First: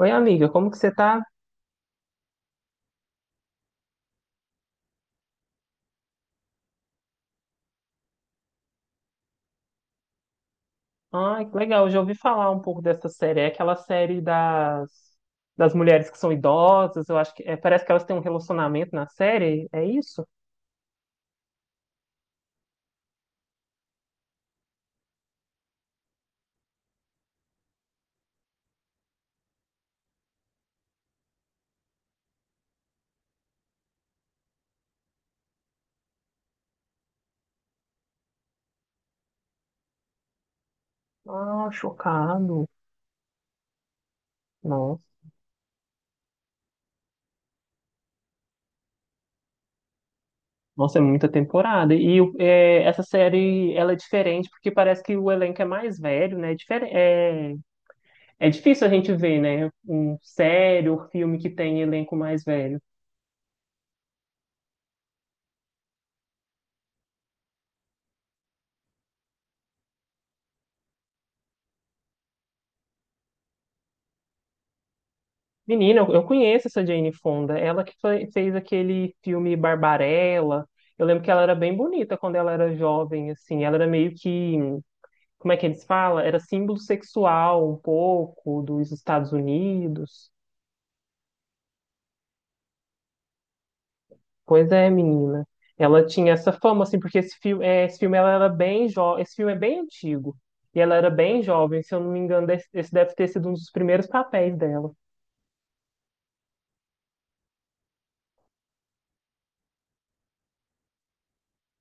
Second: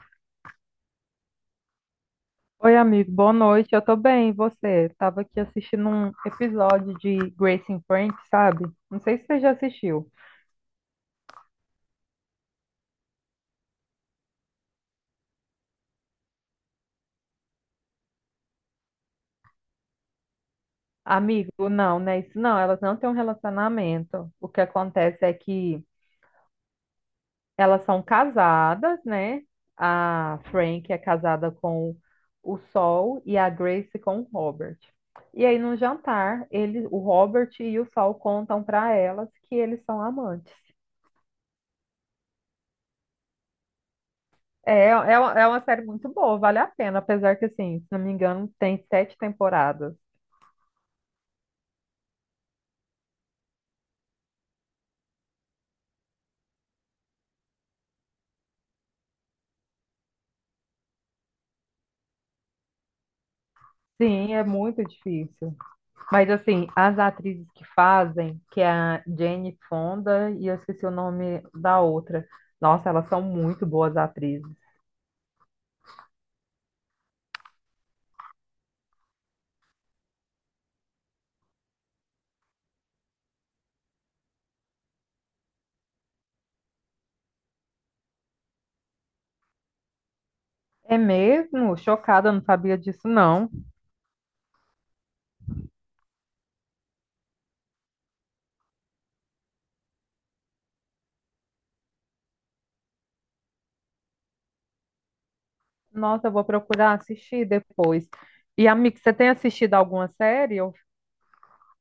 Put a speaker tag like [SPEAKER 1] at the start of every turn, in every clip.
[SPEAKER 1] Oi, amiga, como que você tá?
[SPEAKER 2] Oi, amigo, boa noite. Eu tô bem, e você? Tava aqui assistindo um episódio de Grace and Frank, sabe? Não sei se você já assistiu.
[SPEAKER 1] Ai, que legal, eu já ouvi falar um pouco dessa série. É aquela série das mulheres que são idosas, eu acho que é, parece que elas têm um relacionamento na série, é isso?
[SPEAKER 2] Amigo, não, né? Isso não, elas não têm um relacionamento. O que acontece é que elas são casadas, né? A Frank é casada com o Sol e a Grace com o Robert. E aí, no jantar, ele, o Robert e o Sol contam pra elas que eles são amantes.
[SPEAKER 1] Ah, chocado.
[SPEAKER 2] É,
[SPEAKER 1] Nossa,
[SPEAKER 2] é, é uma série muito boa, vale a pena, apesar que, assim, se não me engano, tem sete temporadas.
[SPEAKER 1] nossa, é muita temporada. Essa série, ela é diferente porque parece que o elenco é mais velho, né? É difícil a gente ver, né? Um série ou filme que tem elenco mais velho.
[SPEAKER 2] Sim, é muito difícil. Mas, assim, as atrizes que fazem, que é a Jane Fonda e eu esqueci o nome da outra. Nossa, elas são muito boas atrizes.
[SPEAKER 1] Menina, eu conheço essa Jane Fonda. Ela que fez aquele filme Barbarella. Eu lembro que ela era bem bonita quando ela era jovem, assim. Ela era meio que, como é que eles falam? Era símbolo sexual um pouco dos Estados Unidos.
[SPEAKER 2] É mesmo? Chocada, não sabia disso, não.
[SPEAKER 1] Pois é, menina. Ela tinha essa fama, assim, porque esse filme, é, esse filme ela era bem jovem. Esse filme é bem antigo. E ela era bem jovem, se eu não me engano, esse deve ter sido um dos primeiros papéis dela.
[SPEAKER 2] Nossa, eu vou procurar assistir depois. E, amigo, você tem assistido alguma série?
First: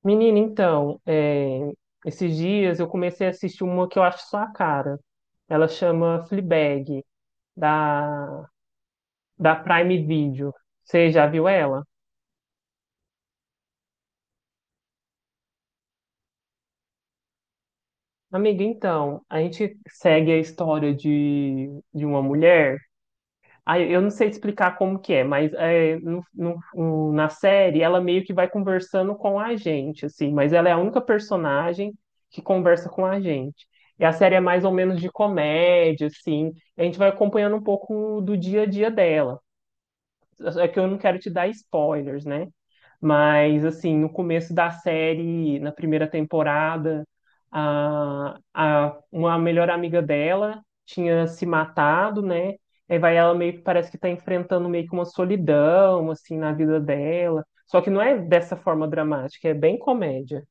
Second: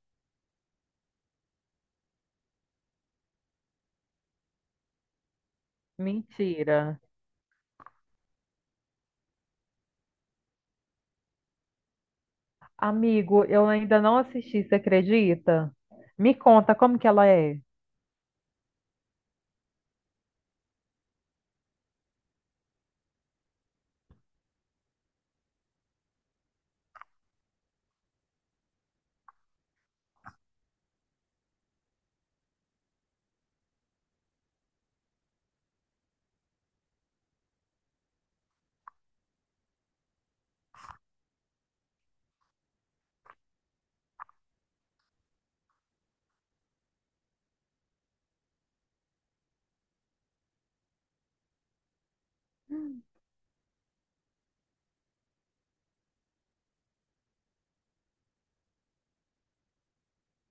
[SPEAKER 1] Menina, então, é, esses dias eu comecei a assistir uma que eu acho sua cara. Ela chama
[SPEAKER 2] Mentira.
[SPEAKER 1] Fleabag, da, da Prime Video. Você já viu ela?
[SPEAKER 2] Amigo, eu ainda não assisti, você acredita? Me conta como que ela é.
[SPEAKER 1] Amiga, então, a gente segue a história de uma mulher. Ah, eu não sei te explicar como que é, mas é, na série ela meio que vai conversando com a gente, assim, mas ela é a única personagem que conversa com a gente. E a série é mais ou menos de comédia, assim, e a gente vai acompanhando um pouco do dia a dia dela. É que eu não quero te dar spoilers, né? Mas, assim, no começo da série, na primeira temporada, uma melhor amiga dela tinha se matado, né? Aí vai ela meio que parece que tá enfrentando meio que uma solidão, assim, na vida dela. Só que não é dessa forma dramática, é bem comédia.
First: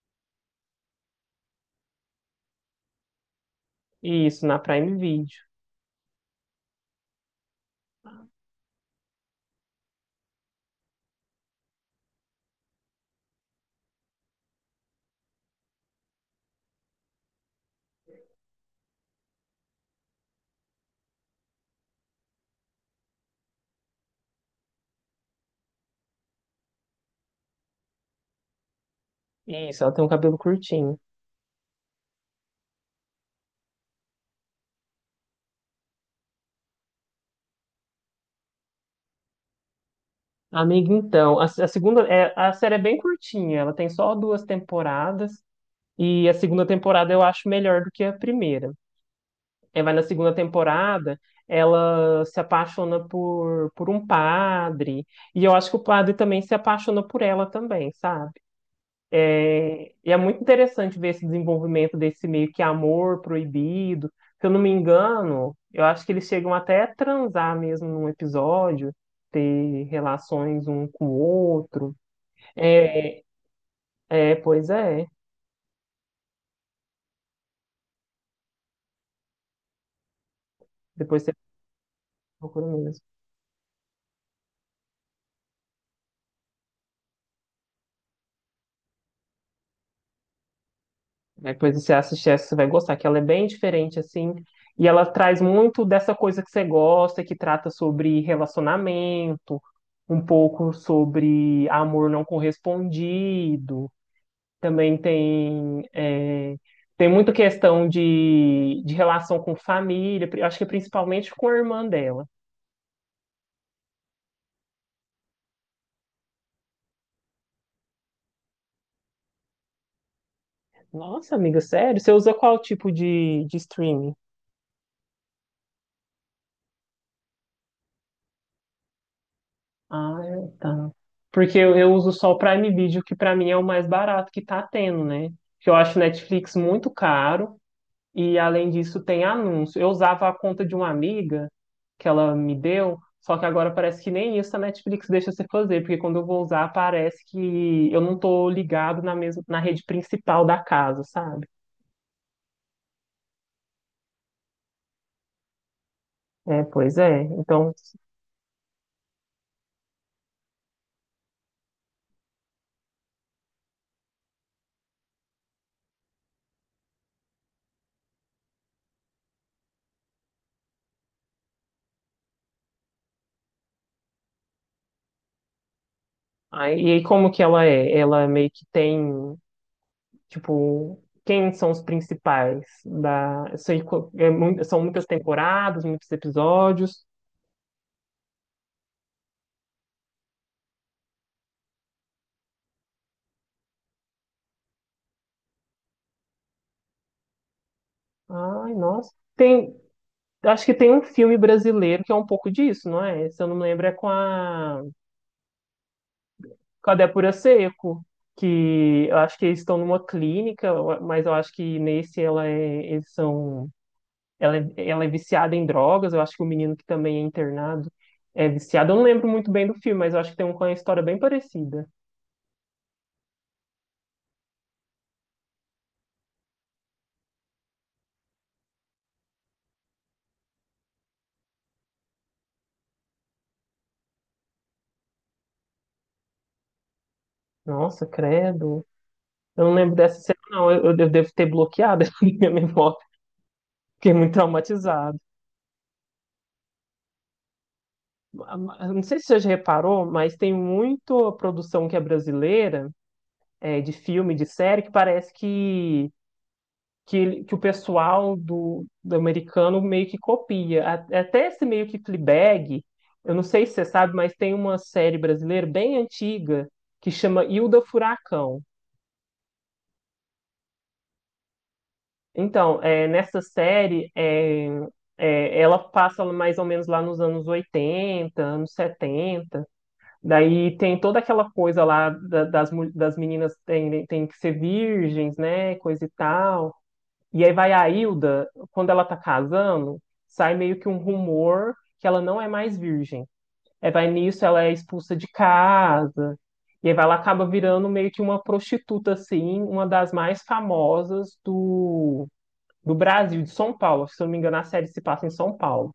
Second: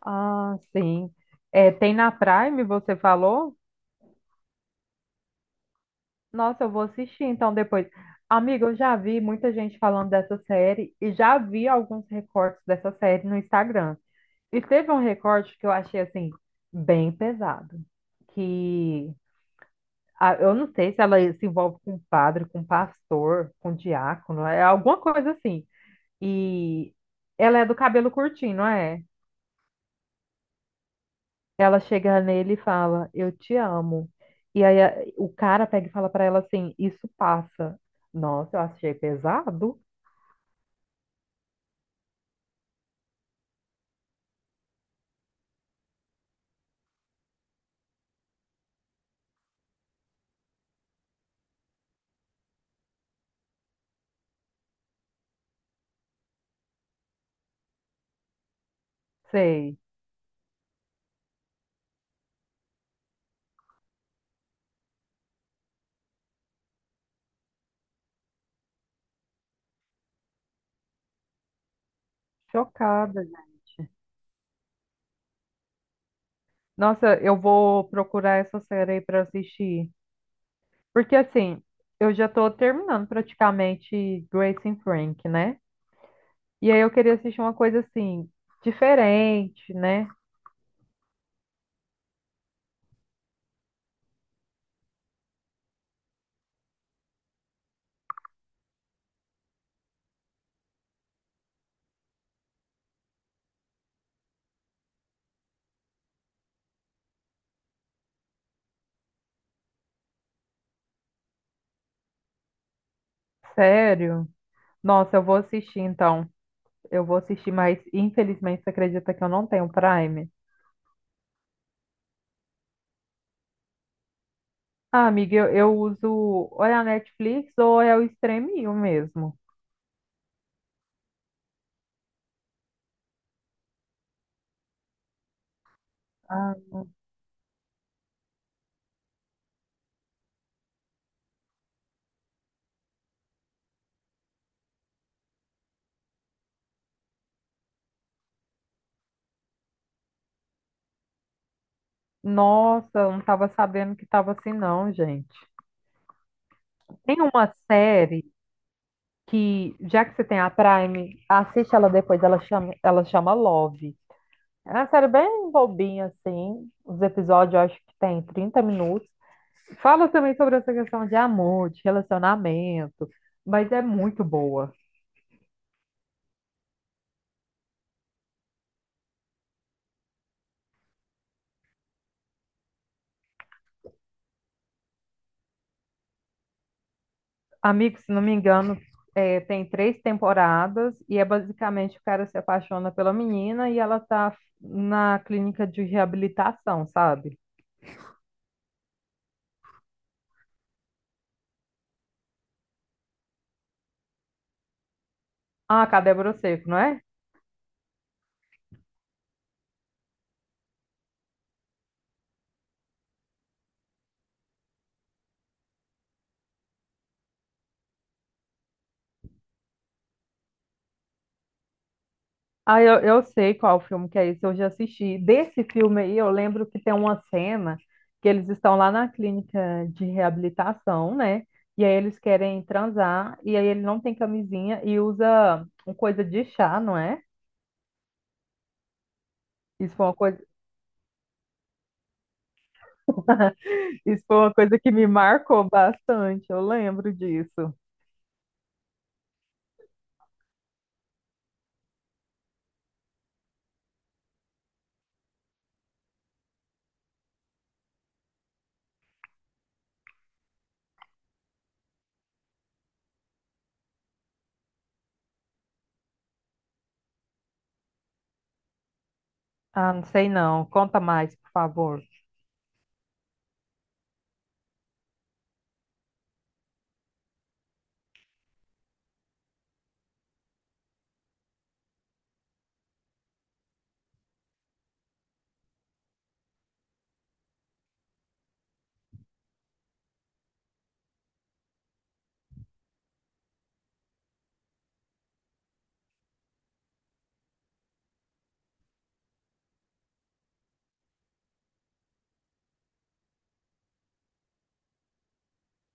[SPEAKER 2] Ah, sim. É, tem na Prime, você falou?
[SPEAKER 1] Isso, na Prime Video.
[SPEAKER 2] Nossa, eu vou assistir então depois. Amigo, eu já vi muita gente falando dessa série e já vi alguns recortes dessa série no Instagram. E teve um recorte que eu achei assim bem pesado, que ah, eu não sei se ela se envolve com padre, com pastor, com diácono, é alguma coisa assim. E ela é do cabelo curtinho, não é?
[SPEAKER 1] Isso, ela tem um cabelo curtinho.
[SPEAKER 2] Ela chega nele e fala, eu te amo. E aí o cara pega e fala pra ela assim, isso passa. Nossa, eu achei pesado.
[SPEAKER 1] Amiga, então, a segunda, é, a série é bem curtinha, ela tem só duas temporadas. E a segunda temporada eu acho melhor do que a primeira. É, vai na segunda temporada, ela se apaixona por um padre, e eu acho que o padre também se apaixona por ela também, sabe?
[SPEAKER 2] Sei,
[SPEAKER 1] É, e é muito interessante ver esse desenvolvimento desse meio que amor proibido. Se eu não me engano, eu acho que eles chegam até a transar mesmo num episódio, ter relações um com o outro. É,
[SPEAKER 2] chocada, gente.
[SPEAKER 1] pois é.
[SPEAKER 2] Nossa, eu vou procurar essa série aí pra assistir. Porque
[SPEAKER 1] Depois você
[SPEAKER 2] assim, eu já tô
[SPEAKER 1] procura mesmo.
[SPEAKER 2] terminando praticamente Grace and Frank, né? E aí eu queria assistir uma coisa assim, diferente, né?
[SPEAKER 1] É coisa que você assistir essa, você vai gostar, que ela é bem diferente, assim, e ela traz muito dessa coisa que você gosta, que trata sobre relacionamento, um pouco sobre amor não correspondido, também tem, é, tem muita questão de relação com família, acho que principalmente com a irmã dela.
[SPEAKER 2] Sério. Nossa, eu vou assistir então. Eu vou assistir, mas infelizmente você acredita que eu não tenho Prime?
[SPEAKER 1] Nossa, amiga, sério? Você usa qual tipo de streaming?
[SPEAKER 2] Ah, amiga, eu uso ou é a Netflix ou é o Streaminho mesmo.
[SPEAKER 1] Ah, é, tá. Porque eu uso só o Prime Video, que pra mim é o mais barato que tá tendo, né? Porque eu acho
[SPEAKER 2] Ah,
[SPEAKER 1] Netflix muito caro e, além disso, tem anúncio. Eu usava a conta de uma amiga que ela me deu, só que agora parece que nem isso a Netflix deixa você fazer, porque quando eu vou usar, parece que eu não tô ligado na mesma, na rede principal da casa, sabe?
[SPEAKER 2] nossa, eu não estava sabendo que estava assim não, gente.
[SPEAKER 1] É, pois
[SPEAKER 2] Tem
[SPEAKER 1] é.
[SPEAKER 2] uma
[SPEAKER 1] Então,
[SPEAKER 2] série que, já que você tem a Prime, assiste ela depois, ela chama Love. É uma série bem bobinha, assim. Os episódios eu acho que tem 30 minutos. Fala também sobre essa questão de amor, de relacionamento, mas é muito boa.
[SPEAKER 1] aí, e aí como que ela é? Ela meio que tem. Tipo, quem são os principais da... eu sei são muitas temporadas, muitos episódios.
[SPEAKER 2] Amigo, se não me engano, é, tem três temporadas e é basicamente o cara se apaixona pela menina e ela tá na clínica de reabilitação, sabe?
[SPEAKER 1] Ai, nossa. Tem... Acho que tem um filme brasileiro que é um pouco disso, não é? Se eu não me lembro, é
[SPEAKER 2] Ah, Cadê Broseco, não
[SPEAKER 1] com a
[SPEAKER 2] é?
[SPEAKER 1] Débora Seco, que eu acho que eles estão numa clínica, eu- mas eu acho que nesse ela é... eles são... ela é viciada em drogas, eu acho que o menino que também é internado é viciado. Eu não lembro muito bem do filme, mas eu acho que tem um com a história bem parecida.
[SPEAKER 2] Ah, eu sei qual filme que é esse, eu já assisti. Desse filme aí, eu lembro que tem uma cena que eles estão lá na clínica de reabilitação, né? E aí eles querem transar, e aí ele não tem camisinha e usa uma coisa de chá, não é?
[SPEAKER 1] Nossa, credo. Eu não
[SPEAKER 2] Isso
[SPEAKER 1] lembro
[SPEAKER 2] foi uma
[SPEAKER 1] dessa cena,
[SPEAKER 2] coisa.
[SPEAKER 1] não. Eu devo ter bloqueado a minha memória. Fiquei
[SPEAKER 2] Isso
[SPEAKER 1] muito
[SPEAKER 2] foi uma coisa que me
[SPEAKER 1] traumatizado.
[SPEAKER 2] marcou bastante, eu lembro disso.
[SPEAKER 1] Eu não sei se você já reparou, mas tem muita produção que é brasileira, é, de filme, de série, que parece que, que o pessoal do americano meio que copia. Até esse meio que Fleabag, eu não sei se você sabe, mas tem uma série brasileira bem antiga que chama Hilda Furacão.
[SPEAKER 2] Ah, não sei não. Conta mais, por favor.
[SPEAKER 1] Então, é, nessa série, ela passa mais ou menos lá nos anos 80 anos 70. Daí tem toda aquela coisa lá das meninas tem, tem que ser virgens, né? Coisa e tal. E aí vai a Hilda, quando ela tá casando, sai meio que um rumor que ela não é mais virgem. Aí vai nisso, ela é expulsa de casa. Ela acaba virando meio que uma prostituta, assim, uma das mais famosas do Brasil, de São Paulo. Se eu não me engano, a série se passa em São Paulo.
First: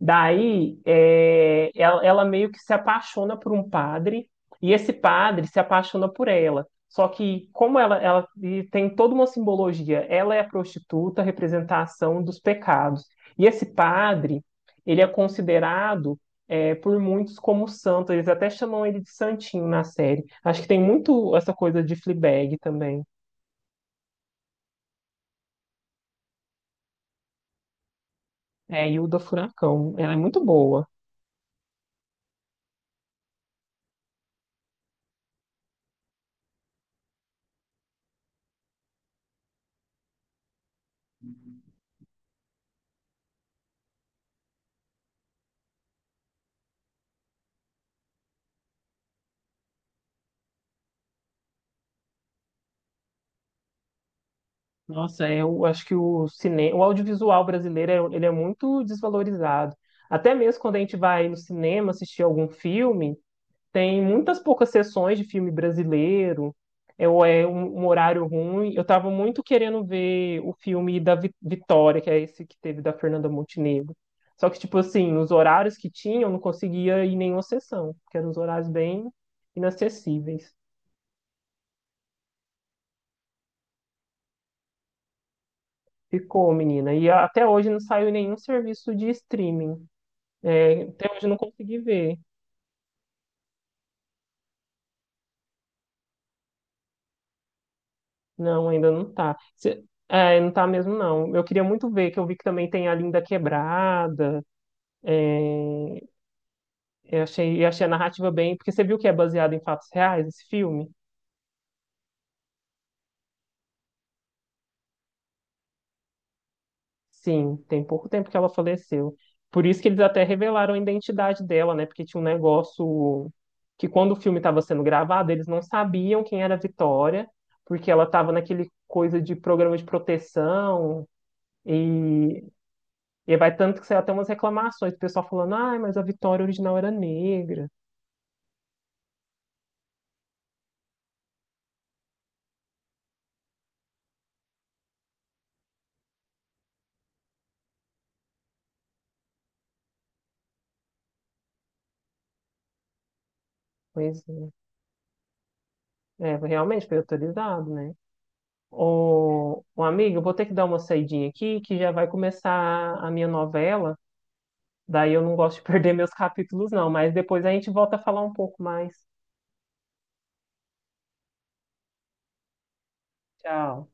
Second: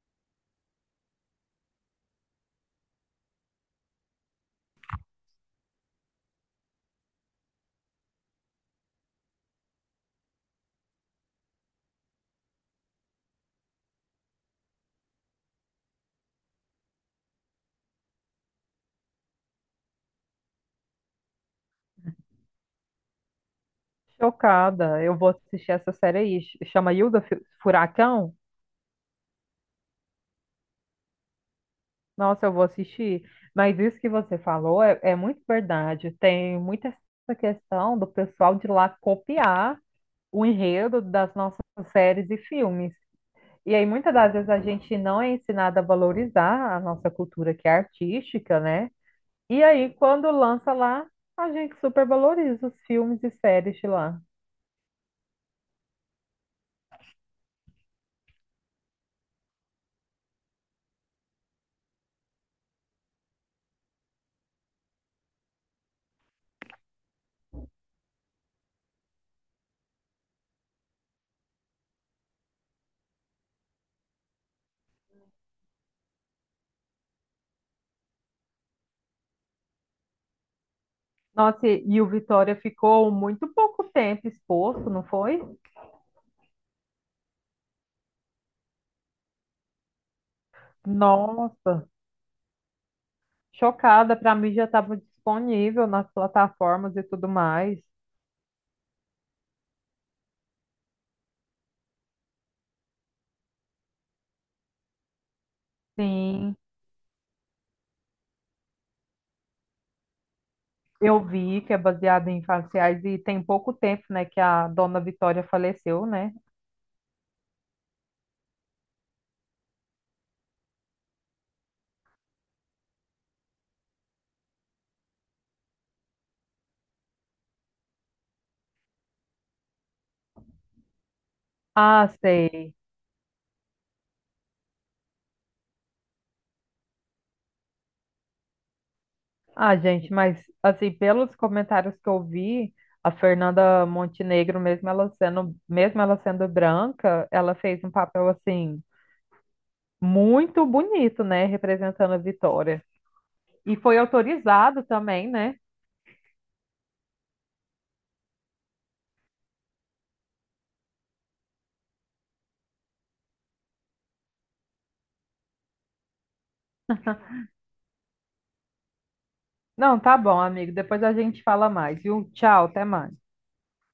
[SPEAKER 1] Daí, é, ela meio que se apaixona por um padre, e esse padre se apaixona por ela. Só que, como ela tem toda uma simbologia, ela é a prostituta, a representação dos pecados. E esse padre, ele é considerado é, por muitos como santo. Eles até chamam ele de santinho na série. Acho que tem muito essa coisa de Fleabag também.
[SPEAKER 2] Chocada, eu vou assistir essa série aí. Chama Hilda Furacão?
[SPEAKER 1] É, Hilda Furacão. Ela é muito boa.
[SPEAKER 2] Nossa, eu vou assistir. Mas isso que você falou é, é muito verdade. Tem muita essa questão do pessoal de lá copiar o enredo das nossas séries e filmes. E aí, muitas das vezes, a gente não é ensinado a valorizar a nossa cultura que é artística, né? E aí, quando lança lá, a gente supervaloriza os filmes e séries de lá.
[SPEAKER 1] Nossa, é, eu acho que o cinema, o audiovisual brasileiro, ele é muito desvalorizado. Até mesmo quando a gente vai no cinema assistir algum filme, tem muitas poucas sessões de filme brasileiro, é, ou é um horário ruim. Eu estava muito querendo ver o filme da Vitória, que é esse que teve da Fernanda Montenegro. Só que, tipo assim, os horários que tinha, eu não conseguia ir em nenhuma sessão, porque eram os horários bem inacessíveis.
[SPEAKER 2] Nossa, e o Vitória ficou muito pouco tempo exposto, não foi?
[SPEAKER 1] Ficou, menina. E até hoje não saiu em nenhum serviço de streaming. É, até hoje eu não consegui
[SPEAKER 2] Nossa,
[SPEAKER 1] ver.
[SPEAKER 2] chocada. Para mim já estava disponível nas plataformas e tudo mais.
[SPEAKER 1] Não, ainda não tá. Não tá mesmo, não. Eu queria muito ver, que eu vi que também tem a Linda Quebrada.
[SPEAKER 2] Sim,
[SPEAKER 1] Eu achei a narrativa bem. Porque você viu que é baseado em fatos reais esse filme?
[SPEAKER 2] eu vi que é baseado em fatos reais e tem pouco tempo, né, que a dona Vitória faleceu, né?
[SPEAKER 1] Sim, tem pouco tempo que ela faleceu. Por isso que eles até revelaram a identidade dela, né? Porque tinha um negócio que quando o filme estava sendo gravado, eles não sabiam quem era a Vitória, porque ela estava naquele coisa de programa de proteção.
[SPEAKER 2] Ah,
[SPEAKER 1] E
[SPEAKER 2] sei.
[SPEAKER 1] e aí vai tanto que saiu até umas reclamações, o pessoal falando, ah, mas a Vitória original era negra.
[SPEAKER 2] Ah, gente, mas assim, pelos comentários que eu vi, a Fernanda Montenegro, mesmo ela sendo branca, ela fez um papel assim muito bonito, né, representando a Vitória. E foi
[SPEAKER 1] Pois é,
[SPEAKER 2] autorizado também, né?
[SPEAKER 1] é, realmente foi autorizado, né? Ô, ô, amigo, eu vou ter que dar uma saidinha aqui, que já vai começar a minha novela. Daí eu não gosto de perder meus capítulos, não, mas depois a gente volta a falar um pouco mais.
[SPEAKER 2] Não, tá bom, amigo. Depois a gente fala mais, viu? Tchau, até mais.
[SPEAKER 1] Tchau.